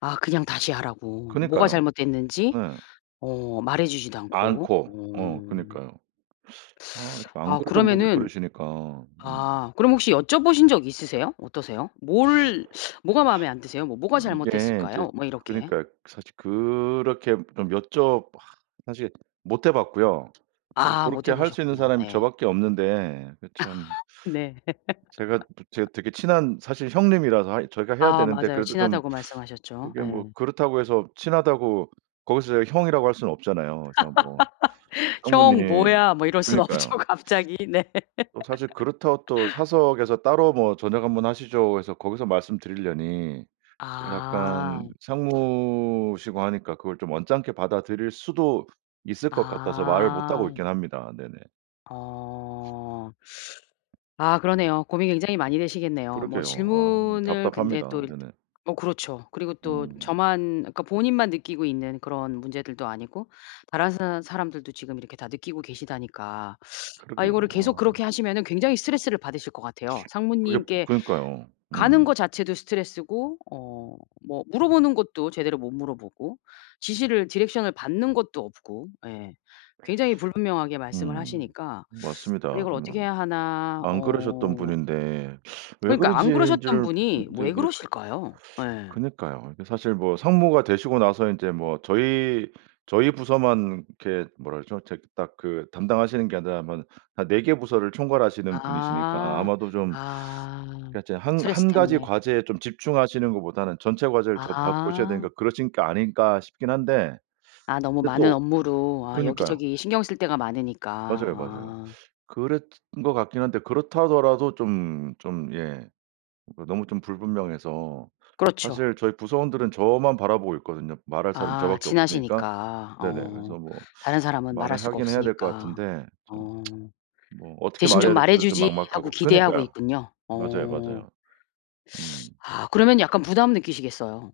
아 그냥 다시 하라고. 뭐가 그니까요. 잘못됐는지 네. 어 말해주지도 않고. 않고. 어 어. 그니까요. 아 이렇게 안 아 그러던 분이 그러면은 그러시니까. 음. 아 그럼 혹시 여쭤보신 적 있으세요? 어떠세요? "뭘 뭐가 마음에 안 드세요? 뭐 뭐가 이게 인제 잘못됐을까요?" 뭐 이렇게. 그니까요. 사실 그렇게 좀 여쭤 사실 못해봤고요. 사실 아 고렇게 못해 할 수 있는 보셨구나. 사람이 저 예. 밖에 없는데 그 참 네. 제가 또 제가 되게 친한 사실 형님이라서 하 저희가 해야 아 되는데 맞아요. 그래도 좀 친하다고 말씀하셨죠. 그게 예. 뭐 그렇다고 해서 친하다고 거기서 제가 형이라고 할 수는 없잖아요. 그래서 뭐 "형 상무님 뭐야?" 뭐 이럴 순 없죠, 그니까요. 갑자기. 네. 또 사실 그렇다고 또 "사석에서 따로 뭐 저녁 한번 하시죠." 해서 거기서 말씀드리려니 약간 아. 상무시고 하니까 그걸 좀 언짢게 받아들일 수도 있을 것 같아서 말을 못 하고 아. 있긴 합니다. 네네. 어. 아 그러네요. 고민이 굉장히 많이 되시겠네요. 뭐 그러게요. 아 좀 질문을 근데 답답합니다. 또 일단 네네. 뭐 그렇죠. 그리고 또 음. 저만 그러니까 본인만 느끼고 있는 그런 문제들도 아니고 다른 사람 사람들도 지금 이렇게 다 느끼고 계시다니까. 아 이거를 그러게요. 계속 아. 그렇게 하시면은 굉장히 스트레스를 받으실 것 같아요. 그게 상무님께 그니까요. 가는 음. 거 자체도 스트레스고 어 뭐 물어보는 것도 제대로 못 물어보고 지시를 디렉션을 받는 것도 없고 예 굉장히 불분명하게 말씀을 음. 하시니까 맞습니다, 이걸 정말. 어떻게 해야 하나 안 그러셨던 어 분인데 왜 그러니까요. 그러지 안 그러셨던 는지를 분이 이제 왜 이게 그러실까요? 예. 그니까요. 이게 사실 뭐 상무가 되시고 나서 인제 뭐 저희, 저희 부서만 이렇게 뭐라 그러죠. 저 딱 그 담당하시는 게 아니라 뭐 한 4 개 부서를 총괄하시는 분이시니까 아. 아마도 좀 아. 그러니까 이제 '한 스트레스 한 가지 때문에. 과제에 좀 집중하시는 것보다는 전체 과제를 저 봐 보셔야 아. 되니까 그러신 게 아닐까.' 싶긴 한데. 아 너무 근데 많은 또 업무로 아 그니까요. 여기저기 신경 쓸 데가 많으니까. 맞아요, 맞아요. 아. 그랬던 것 같긴 한데 그렇다 하더라도 좀, 좀 예 그 너무 좀 불분명해서 그렇죠. 사실 저희 부서원들은 저만 바라보고 있거든요, 말할 사람이 저 아 밖에 없으니까. 친하시니까 네네. 어 그래서 뭐 다른 사람은 말할 말을 수가 하긴 해야 될 것 없으니까. 같은데 좀 어. 뭐 어떻게 '대신 좀 말해야 말해 될지도 좀 주지.' 하고 막막하고 기대하고 그니까요. 있군요. 맞아요, 어. 맞아요. 음. 아 그러면 약간 부담 느끼시겠어요?